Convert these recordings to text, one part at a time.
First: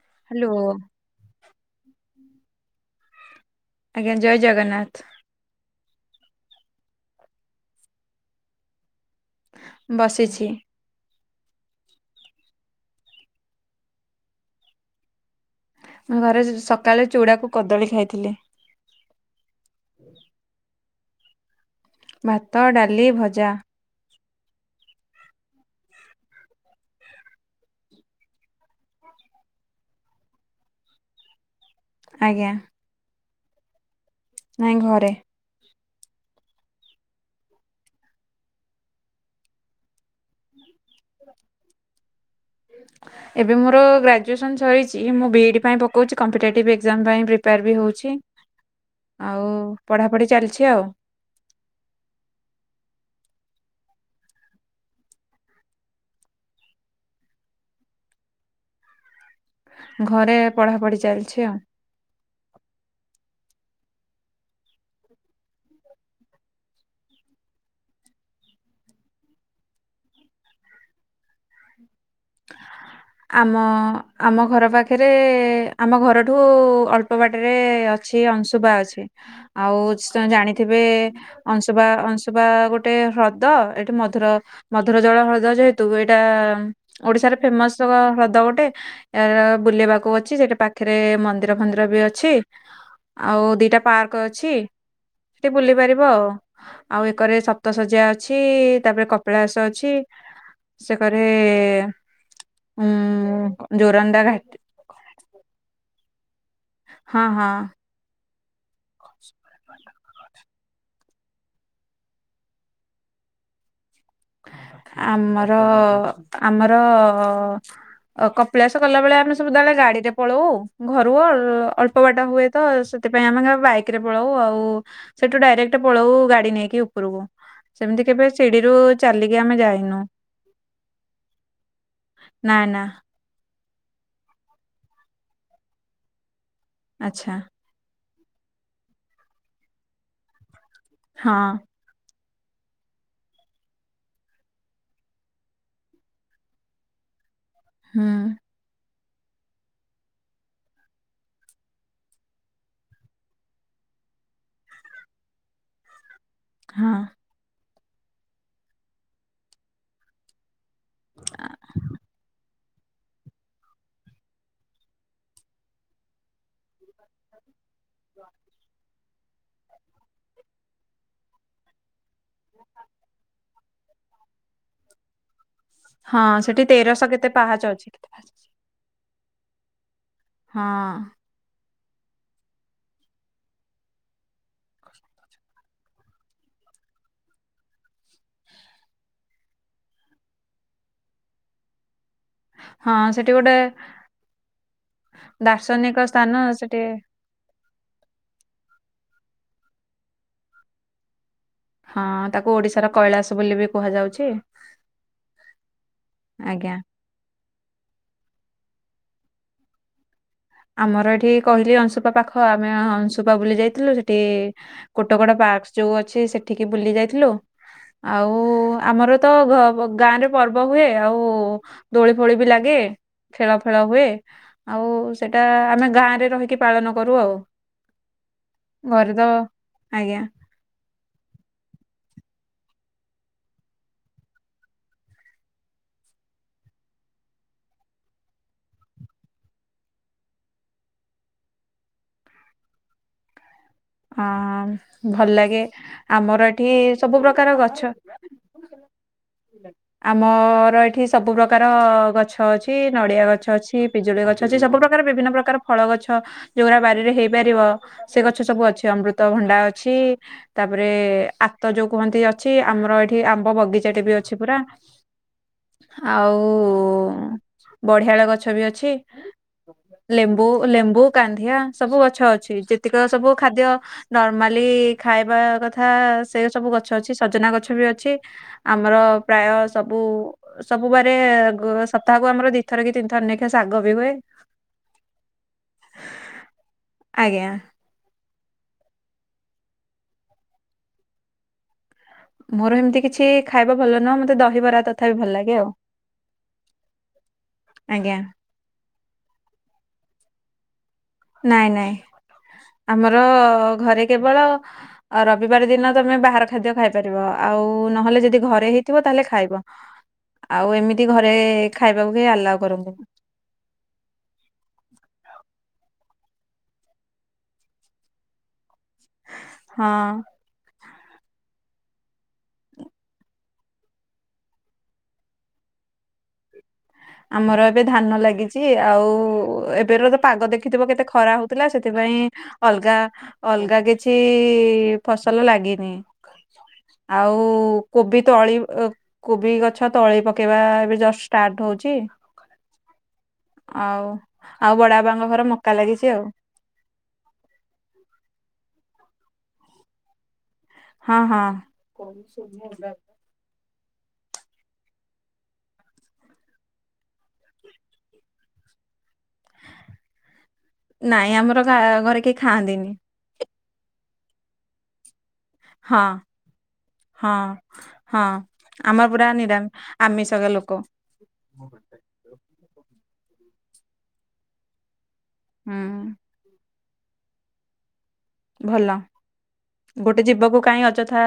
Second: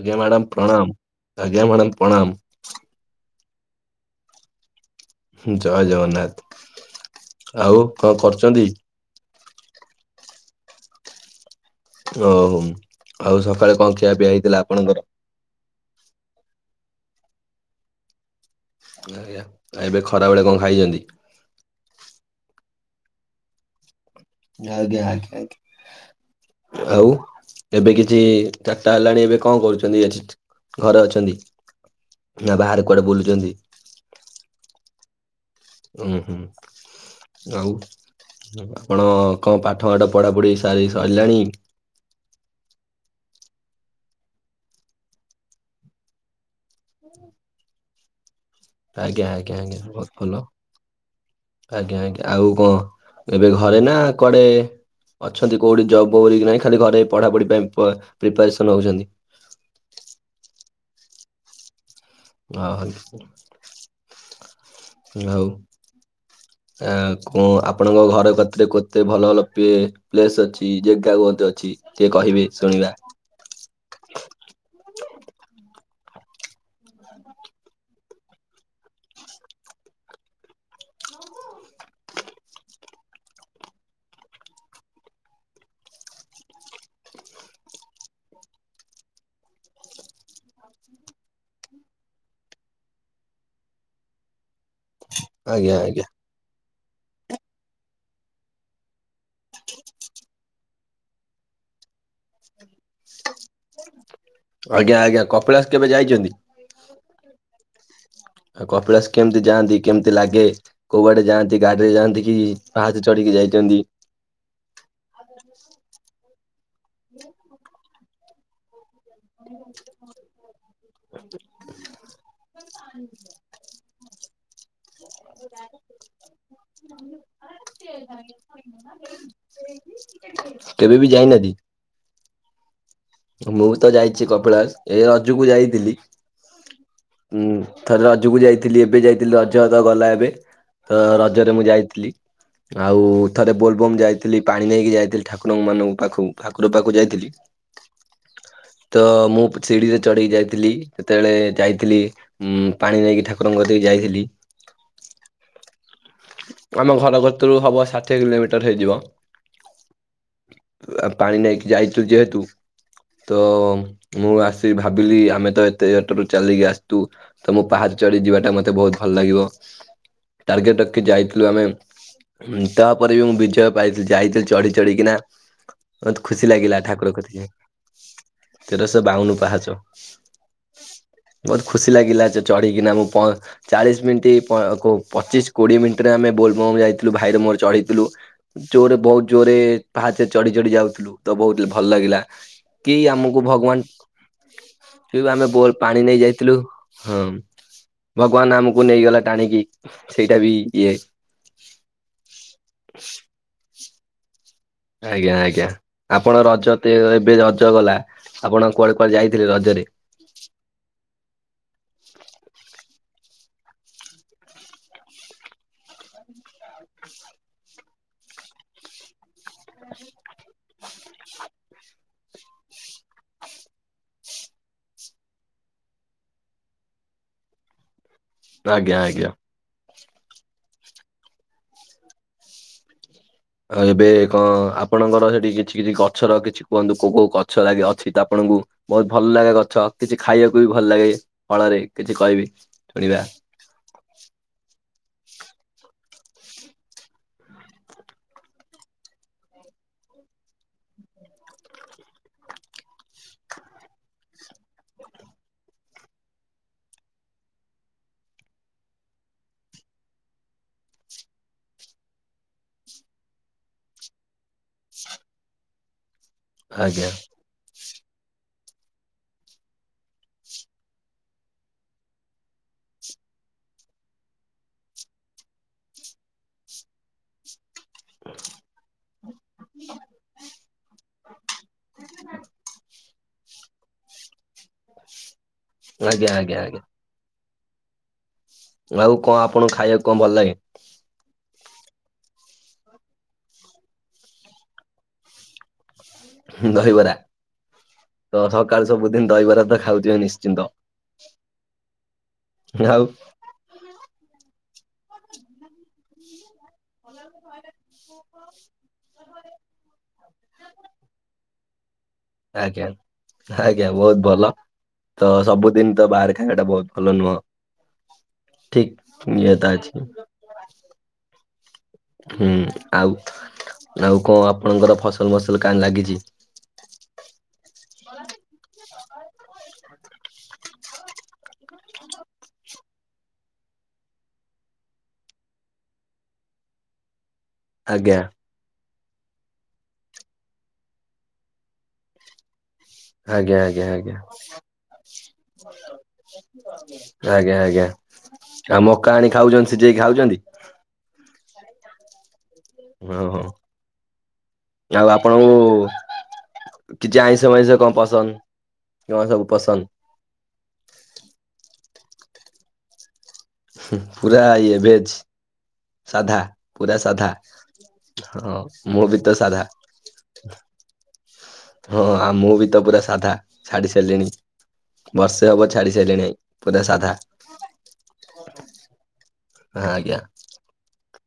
ଆଜ୍ଞା madam hello ପ୍ରଣାମ ଆଜ୍ଞା ମ୍ୟାଡ଼ାମ ପ୍ରଣାମ। ଆଜ୍ଞା ଜୟ ଜଗନ୍ନାଥ। ଜୟ ଜଗନ୍ନାଥ ଆଉ କଣ କରୁଛନ୍ତି? ବସିଛି। ଓହୋ ଆଉ ସକାଳେ କଣ ଖିଆ ପିଆ ହେଇଥିଲା ଆପଣଙ୍କର? ମୁଁ ଘରେ ସକାଳେ ଚୁଡ଼ାକୁ କଦଳୀ ଖାଇଥିଲି। ଏବେ ଖରାବେଳେ କଣ ଖାଇଛନ୍ତି? ଭାତ ଡାଲି ଭଜା। ଆଜ୍ଞା ଆଜ୍ଞା। ଆଉ ଏବେ କିଛି ଚାରିଟା ହେଲାଣି ଏବେ କଣ କରୁଛନ୍ତି? ଘରେ ଅଛନ୍ତି ଆଜ୍ଞା। ନା ବାହାରେ କୁଆଡେ ବୁଲୁଛନ୍ତି। ନାଇଁ ଘରେ। ଓ ହଁ ଆଉ ଆପଣ କଣ ପାଠ ମାଠ ପଢାପଢି ଆଇ ସଇଲାନି। ଏବେ ମୋର ଗ୍ରାଜୁଏସନ୍ ସରିଛି ମୁଁ ବିଇଡ଼ି ପାଇଁ ପକଉଛି କମ୍ପିଟେଟିଭ୍ ଏକ୍ଜାମ ପାଇଁ ପ୍ରିପେୟାର ବି ହେଉଛି। ଆଜ୍ଞା ଆଜ୍ଞା ଆଜ୍ଞା ବହୁତ ଭଲ। ଚାଲିଛି ଆଉ ଆଜ୍ଞା ଆଜ୍ଞା ଆଉ କଣ ଏବେ ଘରେ ନା କୁଆଡେ? ଅଛନ୍ତି କଉଠି ଜବ୍ କ ନାଇଁ ଖାଲି ଘରେ ପଢାପଢି ପାଇଁ ପ୍ରିପାରେସନ ହଉଛନ୍ତି? ଘରେ ପଢା ପଢି ଚାଲିଛି ଆଉ। ହ ହଉ। ଆ କଣ ଆପଣଙ୍କ ଘର କତିରେ କେତେ ଭଲ ଭଲ ପି ପ୍ଲେସ୍ ଅଛି ଜାଗା କତେ ଅଛି ସେଏ କହିବେ ଶୁଣିବା। ଆମ ଆମ ଘର ପାଖରେ ଆମ ଘରଠୁ ଅଳ୍ପ ଉପୂବାଟରେ ଅଛି ଅଂଶୁବା ଅଛି ଆଉ ଜାଣିଥିବେ। ଅଂଶୁପା ଅଂଶୁପା ଗୋଟେ ହ୍ରଦ ଏଠି ମଧୁର ମଧୁର ଜଳ ହ୍ରଦ ଯେହେତୁ ଏଇଟା ଓଡିଶାରେ ଫେମସ ହ୍ରଦ ଗୋଟେ। ଏ ବୁଲେଇବାକୁ ଅଛି ସେଟା ପାଖରେ ମନ୍ଦିର ଫନ୍ଦିର ବି ଅଛି। ଆଉ ଦିଟା ପାର୍କ ଅଛି, ସେଠି ବୁଲି ଆଜ୍ଞା ପାରିବ ଆଜ୍ଞା ଆଉ। ଆଉ ଏକରେ ସପ୍ତ ଶଜ୍ୟା ଅଛି ତାପରେ କପିଳାସ ଅଛି। ସେକରେ ଉଁ ଜୋରଣ୍ଡା ଘା ଆଜ୍ଞା ଆଜ୍ଞା କପିଳାସ କେବେ ଯାଇଛନ୍ତି? ହଁ ହଁ। ଆଉ କପିଳାସ କେମିତି ଯାଆନ୍ତି କେମିତି ଲାଗେ। କୁଆଡେ ଯାଆନ୍ତି ଗାଡିରେ ଯାଆନ୍ତି କି ପାହାତ ଚଢ଼ିକି ଯାଇଛନ୍ତି। ଆମର ଆମର କପିଳାସ କଲାବେଳେ ଆମେ ବଧାବେେ ଗଡି ରେ ପଳଉ ଆଉ। ଘରୁ ଅଳ୍ପ ବାଟା ହୁଏ ତ ସେଥିପାଇଁ ଆମେ ବାଇକ ରେ ପଳାଉ ଆଉ। ସେଠୁ ଡାଇରେକ୍ଟ ପଳଉ ଗାଡି ନେଇକି ଉପରକୁ ସେମିତି କେବେ ଶିଡିରୁ ଚାଲିକି ଆମେ ଯାଇନୁ କେବେ ବି ଯାଇନାହାନ୍ତି ନା ନା। ମୁଁ ବି ତ ଯାଇଛି କପିଳା ଏ ରଜକୁ ଯାଇଥିଲି ଆଚ୍ଛା ହୁଁ। ଥରେ ରଜକୁ ଯାଇଥିଲି ଏବେ ଯାଇଥିଲି ରଜ ତ ଗଲା ଏବେ ତ ହଁ ରଜରେ ମୁଁ ଯାଇଥିଲି। ଆଉ ଥରେ ବୋଲବମ୍ ଯାଇଥିଲି ପାଣି ନେଇକି ଯାଇଥିଲି ଠାକୁର ମାନଙ୍କ ପାଖକୁ ଠାକୁର ପାଖକୁ ଯାଇଥିଲି। ହୁଁ। ତ ମୁଁ ସିଢଡିିରେ ଚଢେଇକି ଯାଇଥିଲି ଯେତେବେଳେ ଯାଇଥିଲି। ଉଁ ପାଣି ନେଇକି ଠାକୁରଙ୍କ ଦେଇକି ଯାଇଥିଲି। ଆମ ହଁ ଘର ଘର ତରୁ ହବ ସା ଅଠ କିଲୋମିଟର ହେଇଯିବ ଆ ପାଣି ନେଇକି ଯାଇଛୁ ଯେହେତୁ ତ ମୁଁ ଆସିି ଭାବିଲି ଆମେ ତ ଏତେ ଜଟାରୁ ଚାଲିକି ଆସିଛୁ। ତ ମୁଁ ପାହାାରୁ ଚଢି ଯିବାଟା ମତେ ବହୁତ ଭଲ ଲାଗିବ ଟାର୍ଗେଟ ରଖି ଯାଇଥିଲୁ ଆମେ ତାପରେ ବି ମୁ ବିଜୟ ପାଇଥିଲି ଯାଇଥିଲି ଚଢି ଚଢିକିନା ମତେ ହଁ ଖୁସି ସେଠି ଲାଗିଲା ତେରଶହ ଠାକୁର କେତେ କତିିକାଇ। ପାହାଚ ଅଛି। ତେର ଶହ୍ ବାଉନ ପାଚ। ହଁ। ବହୁତ ଖୁସି ଲାଗିଲା ସେ ଚଢ଼ିକିନା ମୁଁ ଚାଳିଶ ମିନିଟ୍ ପଚିଶ କୋଡିଏ ମିନିଟରେ ଆମେ ବୋଲବମ ଯାଇଥିଲୁ ଭାଇରେ ମୋର ଚଢେଇଥିଲୁ। ଜୋରେ ବହୁତ ଜୋରେ ପାହାଚ ଚଢି ଚଢି ଯାଉଥିଲୁ ତ ବହୁତ ଭଲ ଲାଗିଲା। କି ହଁ ସେଠି ଆମକୁ ଗୋଟେ ଭଗବାନ ଆମେ ବ ପାଣି ଦାର୍ଶନିକ ନେଇ ସ୍ଥାନ ଯାଇଥିଲୁ ସେଠି ହଁ। ଭଗବାନ ଆମକୁ ନେଇଗଲା ଟାଣିକି ସେଇଟା ବି ଇଏ। ହଁ ତାକୁ ଓଡିଶାର କୈଳାସ ବୋଲି ବି କୁହାଯାଉଛି। ଆଜ୍ଞା ଆଜ୍ଞା ଆପଣ ଆଜ୍ଞା। ରଜ ତ ଏବେ ରଜ ଗଲା। ଆପଣ କୁଆଡେ କୁଆେ ଯାଇଥିଲେ ରଜରେ? ଆମର ଏଠି କହିଲି ଅଂଶୁପା ପାଖ ଆମେ ଅଂଶୁପା ବୁଲି ଯାଇଥିଲୁ ସେଠି କୋଟ କୋଡ ପାର୍କ ଯୋଉ ଅଛି ସେଠିକି ବୁଲି ଯାଇଥିଲୁ। ଆଉ ଆମର ତ ଗାଁରେ ପର୍ବ ହୁଏ ଆଉ ଦୋଳି ଫୋଳି ବି ଲାଗେ ଖେଳ ଫେଳ ହୁଏ ଆଉ ସେଟା ଆମେ ଗାଁରେ ରହିକି ପାଳନ କରୁ ଆଉ ଆଜ୍ଞା ଘରେ ଆଜ୍ଞା। ତ ଆଜ୍ଞା। ଆ ଏବେ କଣ ଆପଣଙ୍କର ସେଠି କିଛି କିଛି ଗଛର କିଛି କୁହନ୍ତୁ କୋଉ କୋଉ ଗଛ ଲାଗେ ଅଛି ତ ଆପଣଙ୍କୁ ବହୁତ ଭଲ ଲାଗେ ଗଛ କିଛି ଖାଇବାକୁ ବି ଭଲ ଲାଗେ ଫଳରେ କିଛି କହିବି ଶୁଣିବା। ଅ ଭଲ ଲାଗେ ଆମର ଏଠି ସବୁ ପ୍ରକାର ଗଛ ଆମର ଏଠି ସବୁ ପ୍ରକାର ଗଛ ଅଛି ନଡିଆ ଗଛ ଅଛି। ପିଜୁଳି ଗଛ ଅଛି ସବୁ ପ୍ରକାର ବିଭିନ୍ନ ପ୍ରକାର ଫଳ ଗଛ ଯୋଉଗୁଡା ବାରିରେ ହେଇପାରିବ ସେ ଗଛ ସବୁ ଅଛି। ଅମୃତ ଭଣ୍ଡା ଅଛି। ତାପରେ ଆତ ଯୋଉ କୁହନ୍ତି ଅଛି ଆମର ଏଠି ଆମ୍ବ ବଗିଚାଟ ବି ଅଛି ପୁରା। ଆଉ ଆଜ୍ଞା। ବଢିଆଳ ଗଛ ବି ଅଛି। ଲେମ୍ବୁ ଲେମ୍ବୁ କାନ୍ଧିଆ ସବୁ ଗଛ ଅଛି ଯେତିକି ସବୁ ଖାଦ୍ୟ ନର୍ମାଲି ଖାଇବା କଥା ସେ ସବୁ ଗଛ ଅଛି ସଜନା ଗଛ ବି ଅଛି। ଆମର ପ୍ରାୟ ସବୁ ସବୁବାରେ ସପ୍ତାହକୁ ଆମର ଦିଥର କି ନେଖା ଶାଗ ବି ହୁଏ। ଆଜ୍ଞା ଆଜ୍ଞା ଆଜ୍ଞା। ଆଜ୍ଞା। ଆଉ କଣ ଆପଣଙ୍କୁ ଖାଇବାକୁ କଣ ଭଲ ଲାଗେ? ମୋର ହେମତି କିଛି ଖାଇବା ଭଲ ନୁହଁ ମତେ ଦହିବରା ତଥାପି ଭଲ ଲାଗେ ଆଉ। ଦହିବରା ଆଜ୍ଞା ତ ସକାଳୁ ସବୁଦିନ ଦହିବରା ଖାଉଥିବେ ନିଶ୍ଚିନ୍ତ। ନାଇଁ ନାଇଁ ଆଉ ଆମର ଘରେ କେବଳ ଆଉ ରବିବାର ଦିନ ତମେ ବାହାର ଖାଦ୍ୟ ଖାଇପାରିବ ଆଉ ନହେଲେ ଯଦି ଘରେ ହେଇଥିବ ଖାଇବ। ଆଉ ଏମିତି ଘରେ ଖାଇବାକୁ କେହି ଆଲାଓ ଆଜ୍ଞା। କରନ୍ତିନି। ଆଜ୍ଞା ବହୁତ ଭଲ ତ ସବୁ ଦିନ ତ ବାହାରେ ଖାଇବା ଭଲ ନୁହଁ। ଠିକ ନିଏ ତା ଅଛି। ହଁ ହୁଁ ଆଉ ଆଉ କଣ ଆପଣଙ୍କର ଫସଲ ମସଲ କାଁ ଲାଗିଚି? ଆମର ଏବେ ଧାନ ଲାଗିଛି ଆଉ ଏବେର ତ ପାଗ ଦେଖିଥିବ ତ କେତେ ଖରା ହଉଥିଲା ସେଥିପାଇଁ ଅଲଗା ଅଲଗା କିଛି ଫସଲ ଲାଗିନି। ଆଉ ଆଜ୍ଞା କୋବି ତଳି ଅ କୋବି ଗଛ ତଳି ପକେଇବା ଏବେ ଜଷ୍ଟ ଷ୍ଟାର୍ଟ ହଉ ଛି ଆଜ୍ଞା ଆଜ୍ଞା ଆଉ ଆଜ୍ଞା ଆଉ ବଡ ବାବାଙ୍କ ଘରେ ମକା ଲାଗିଚି ଆଉ। ଆଜ୍ଞା ଆଜ୍ଞା ଆଉ ମକା ଆଣି ଖାଉଛନ୍ତି ସିଜେଇକି ଖାଉଛନ୍ତି। ହଁ ହଁ। ଓହୋ ଆଉ ଆପଣଙ୍କୁ କିଛି ଆଇଁଷ ମାଇଁଷ କଣ ପସନ୍ଦ କଣ ସବୁ ପସନ୍ଦ? ନାଇଁ ଆମର ଗାଁ ଘରେ କେହି ଖାଆନ୍ତିନି। ପୁରା ଇଏ ଭେଜ୍। ହଁ ସାଧା ପୁରା ସାଧା ହଁ ହଁ ଆମର ମୁଁ ବି ପୁରା ତ ନିରାମ ସାଧା। ଆମିଷକା ଲୋକ ହଁ ଆଉ ମୁଁ ବି ତ ପୁରା ସାଧା ଛାଡିିସାରିଲିଣି। ବର୍ଷେ ହବ ହୁଁ ଛାଡି ସାରିଲିଣି ପୁରା ସାଧା। ଭଲ ଆଜ୍ଞା ଗୋଟେ ଜୀବ କୁ କାହିଁକି ଅଯଥା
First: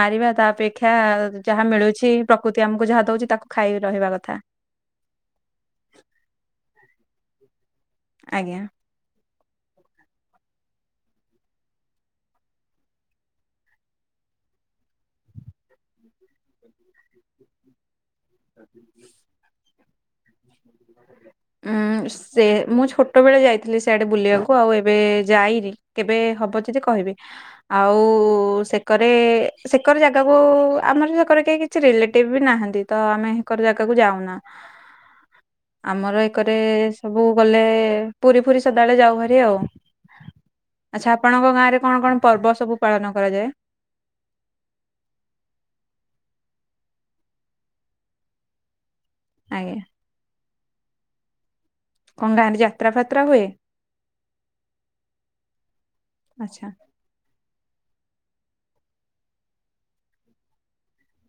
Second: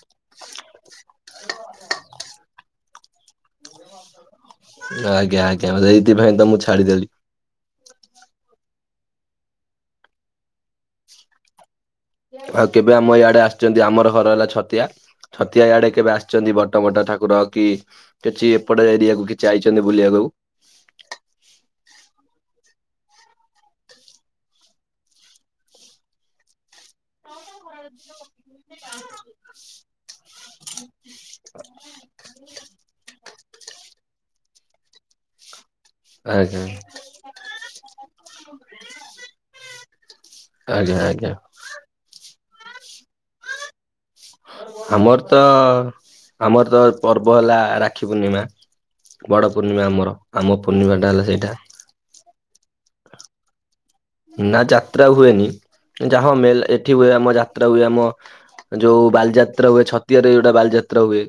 ମାରିବା ତା ଅପେକ୍ଷା ଯାହା ମିଳୁଛି ପ୍ରକୃତି ଆମକୁ ଯାହା ଦୋଉଚି ତାକୁ ଖାଇ ରହିବା କଥା। ଆଜ୍ଞା ଆଜ୍ଞା ହେଇଥି ପାଇଁ ତ ମୁଁ ଛାଡ଼ିଦେଲି। ଆଜ୍ଞା। ଆଉ କେବେ ଆମ ଇଆଡେ ଆସଚନ୍ତି ଆମର ଘର ହେଲା ଛତିଆ। ଛତିଆ ଇଆଡେ କେବେ ଆସୁଛନ୍ତି ବଡ ବଡ଼ ଠାକୁର କି କିଛି ଏପଟେ ଏରିଆକୁ କିଛି ଆଇଚନ୍ତି ବୁଲିବାକୁ? ଉଁ ସେ ମୁଁ ଛୋଟ ବେଳେ ଯାଇଥିଲି ସିଆଡେ ବୁଲିବାକୁ ଆଉ ଏବେ ଯାଇନି। କେବେ ହବ ଯଦି କହିବେ ଆଉ ଉ ସେ କରେ ସେ କରେ ଜାଗାକୁ ଆମର ସେ କରେ କେହି କିଛି ରିଲେଟିବ ବି ନାହାନ୍ତି। ତ ଆମେ ହେକର ଜାଗାକୁ ଯାଉନା। ଆମର ଏ କରେ ଆଜ୍ଞା ସବୁ ଗଲେ ପୁରୀ ଫୁରୀ ସଦାବେଳେ ଯାଉ ହାରି ଆଉ। ଆଜ୍ଞା ଆଚ୍ଛା ଆଜ୍ଞା ଆପଣଙ୍କ ଗାଁରେ କଣ କଣ ପର୍ବ ସବୁ ପାଳନ କରାଯାଏ? ଆମର ତ ଆମର ତ ପର୍ବ ହେଲା ରାକ୍ଷୀ ପୂର୍ଣ୍ଣିମା। ବଡ ଆଜ୍ଞା ପୂର୍ଣ୍ଣିମା ଆମର ଆମ ପୂର୍ଣ୍ଣିମାଟା ହେଲା ସେଇଟା। କଁ ଗାଁରେ ଯାତ୍ରା ଫାତ୍ରା ହୁଏ। ନା ଯାତ୍ରା ହୁଏନି ଯାହା ଆଚ୍ଛା। [unintelligible] ଏଠି ହୁଏ ଆମ ଯାତ୍ରା ହୁଏ ଆମ ଯୋଉ ବାଲିଯାତ୍ରା ଛତିଆ ରେ ଯୋଉ ବାଲିଯାତ୍ରା ହୁଏ।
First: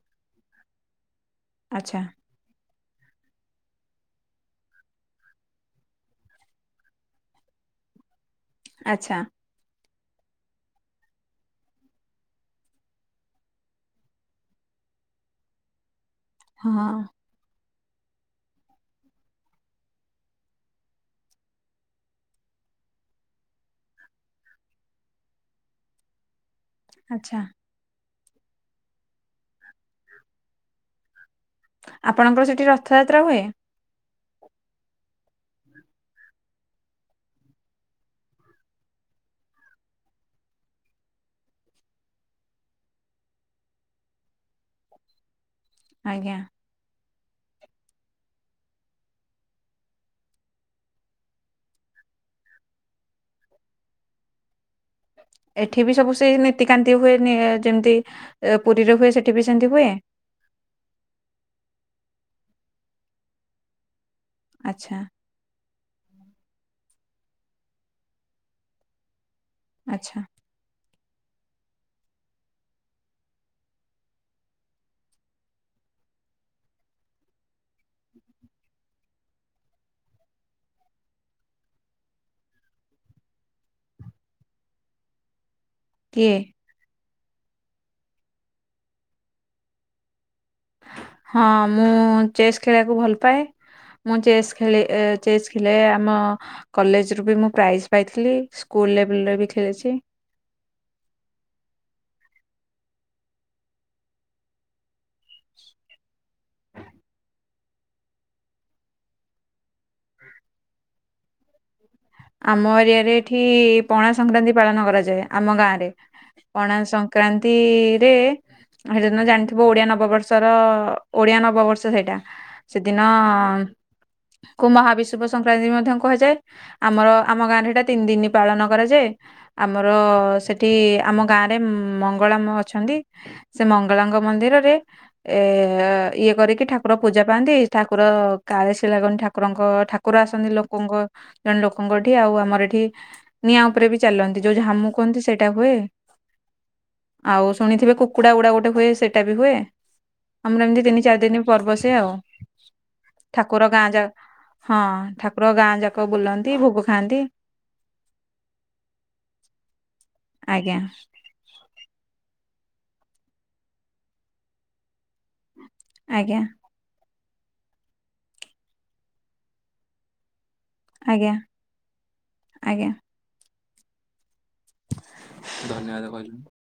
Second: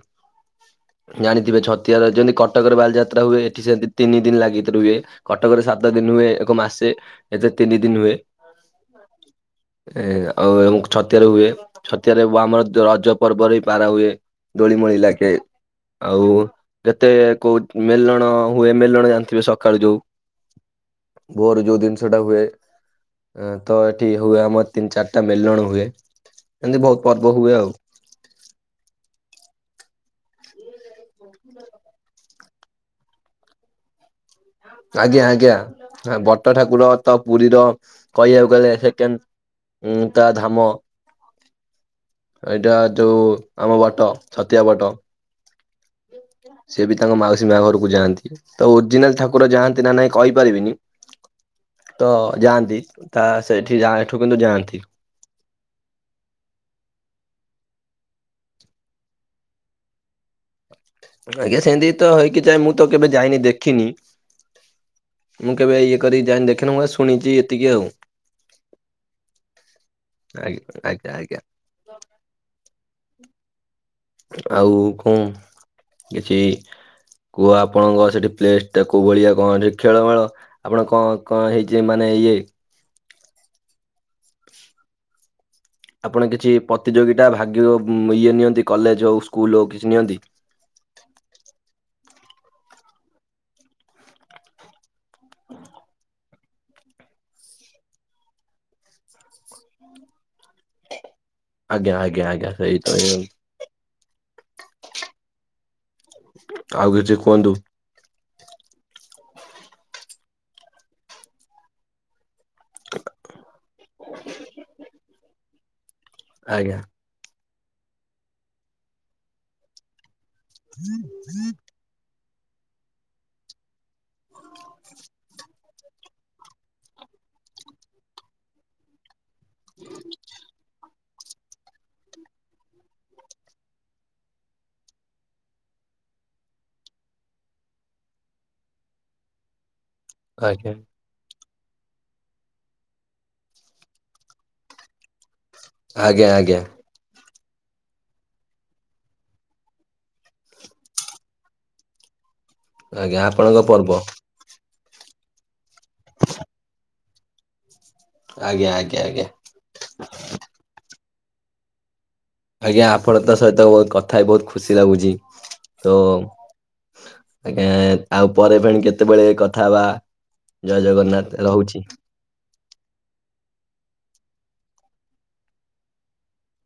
ଜାଣିଥିବେ ଛତିଆ ଆଚ୍ଛା ରେ ଯେମିତି କଟକରେ ବାଲିଯାତ୍ରା ହୁଏ ଏଠି ସେମିତି ତିନି ଦିନ ଲାଗିକି ହୁଏ। କଟକରେ ସାତ ଦିନ ହୁଏ ଏକ ମାସେ ଏଠି ତିନି ଦିନ ହୁଏ। ଆଛା। ଏ ଆଉ ଜଣେ ଛତିଆ ରେ ହୁଏ ଛତିଆ ରେ ବି ରଜ ପର୍ବ ପାଳନ ହୁଏ। ଦୋଳି ମୋଲି ଲାଗେ ଆଉ ହଁ କେତେ କୋଉ ମେଲଣ ହୁଏ ମେଲେନ ଜାଣି ଥିବେ ସକାଳୁ ଯୋଉ ଭୋରୁ ଯୋଉ ଜିନିଷ ଟା ହୁଏ। ତ, ଏଠି ହୁଏ ଆମର ତିନି ଚାରିଟା ମେଲଣ ହୁଏ, ଏମିତି ବହୁତ ପର୍ବ ଆଚ୍ଛା ହୁଏ ଆଉ। ଆପଣଙ୍କର ସେଠି ରଥଯାତ୍ରା ହୁଏ? ଆଜ୍ଞା, ଆଜ୍ଞା ବଟ ଠାକୁର ତ ପୁରୀର କହିବାକୁ ଗଲେ ସେକେଣ୍ଡ ଉଁ ତା ଧାମ ଏଇଟା ଯୋଉ, ଆମ ବଟ ଛତିଆ ବଟ। ଆଜ୍ଞା। ସେଏ ବି ତାଙ୍କ ମାଉସୀ ମା ଘରକୁ ଯାଆନ୍ତି, ତ ଓଜିନାଲ ଠାକୁର ଯାଆନ୍ତି ନା ନାଇଁ କହିପାରିବିନି। ତ ଯାଆନ୍ତି, ତା ସେଠି ଯା ଏଠୁ କିନ୍ତୁ ଯାଆନ୍ତି। ଏଠି ବି ସବୁ ସେଇ ନୀତିକାନ୍ତି ହୁଏନି ଯେମିତି ପୁରୀରେ ହୁଏ, ସେଠି ବି ସେମିତି ହୁଏ? ଆଜ୍ଞା ସେମିତି ତ ହେଇକି ଯାଏ, ମୁଁ ତ କେବେ ଯାଇନି ଦେଖିନି। ଆଚ୍ଛା। ମୁଁ କେବେ ଇଏ କରି ଯାଇନି ଦେଖିନି ମୁଁ ଶୁଣିଛି ଏତିକି ଆଉ ଆଚ୍ଛା। ଆଜ୍ଞା, ଆଜ୍ଞା, ଆଜ୍ଞା। ଆଉ, କଣ କିଛି? କୁହ ଆପଣଙ୍କ ସେଠି ପ୍ଲେସ ଟା କୋଉ ଭଳିଆ କଣଅଛି ଖେଳମେଳ ଆପଣ କଣ କଣ ହେଇଛି, ମାନେ ଇଏ ଆପଣ କିଏ? କିଛି ପ୍ରତିଯୋଗିତା ଭାଗିଅ ଉଁ ଇଏ ନିଅନ୍ତି? କଲେଜ ହଉ, ସ୍କୁଲ ହଉ, କିଛି ନିଅନ୍ତି? ହଁ, ମୁଁ ଚେସ୍ ଖେଳିବାକୁ ଭଲ ପାଏ। ମୁଁ ଚେସ୍ ଖେଳେ, ଏ ଚେସ୍ ଖେଳେ ଆମ କଲେଜରୁ ବି ମୁଁ ପ୍ରାଇଜ ପାଇଥିଲି। ସ୍କୁଲ ଲେବୁଲରେବି ଖେଳିଛି। ଆଜ୍ଞା ଆଜ୍ଞା ଆଜ୍ଞା ସେଇ ତଇ [inaudible] ଆଉ କିଛି କୁହନ୍ତୁ। ଆମ ଏରିଆରେ ଏଠି ପଣା ସଂକ୍ରାନ୍ତି ପାଳନ କରାଯାଏ। ଆମ ଗାଁରେ, ପଣା ଆଜ୍ଞା ସଂ କ୍ରାନ୍ତି ରେ, ଉଁ ହେଦିନ ଜାଣିଥିବ ଓଡିଆ ନବବର୍ଷର ଓଡିଆ ନବବର୍ଷ ସ ହେଟା। ସେଦିନ କୁ ମହାବିଶୁବ ସଂକ୍ରାନ୍ତି ମଧ୍ୟ କୁହାଯାଏ। ଆମର, ଆମ ଗାଁରେ ହେଟା ତିନି ଦିନ ପାଳନ କରାଯାଏ। ଆମର ସେଠି ଆମ ଗାଁରେ ମଙ୍ଗଳାମ ଅଛନ୍ତି। ସେ ମଙ୍ଗଳାଙ୍କ ମନ୍ଦିରରେ ଏ ଇଏ କରିକି ଠାକୁର ପୂଜା ପାଆନ୍ତି। ଠାକୁର କାଳେସି ଲାଗନ୍ତି ଠାକୁରଙ୍କ ଠା କୁର ଆସନ୍ତି ଆଜ୍ଞା। ଲୋକଙ୍କ ଜଣେ ଲୋକଙ୍କ ଏଠି, ଆଉ ଆମର ଏଠି ନିଆଁ ଉପରେବି ଚାଲନ୍ତି। ଯୋଉ ଝାମୁ କୁହନ୍ତି ସେ ଟା ହୁଏ। ଆଜ୍ଞା ଆଜ୍ଞା ଆଉ ଶୁଣିଥିବେ କୁକୁଡା ଗୁଡା ଗୋଟେ ହୁଏ, ସେଇଟା ବି ହୁଏ। ଆମର ଏମିତି ତିନି ଚାରି ଦିନି ପର୍ବ ସେ ଆଉ। ଆଜ୍ଞା ଆପଣଙ୍କ ଠାକୁର ପର୍ବ ଗାଁ ଯା, ହଁ ଠାକୁର ଗାଁ ଯାକ ବୁଲନ୍ତି, ଭୋଗ ଖାଆନ୍ତି। ଆଜ୍ଞା, ଆଜ୍ଞା, ଆଜ୍ଞା। ଆଜ୍ଞା। ଆଜ୍ଞା, ଆପଣଙ୍କ ସହିତ ବହୁତ କଥା ହୋଇ ବହୁତ ଖୁସି ଲାଗୁଛି। ତ ଆଜ୍ଞା ଆଜ୍ଞା, ଆଉ ପରେ ଫେଣି କେତେବେଳେ କଥାହବା। ଜୟ ଆଜ୍ଞା ଜଗନ୍ନାଥ, ରହୁଛି। ଆଜ୍ଞା। ଧନ୍ୟବାଦ ଭାଉଜ।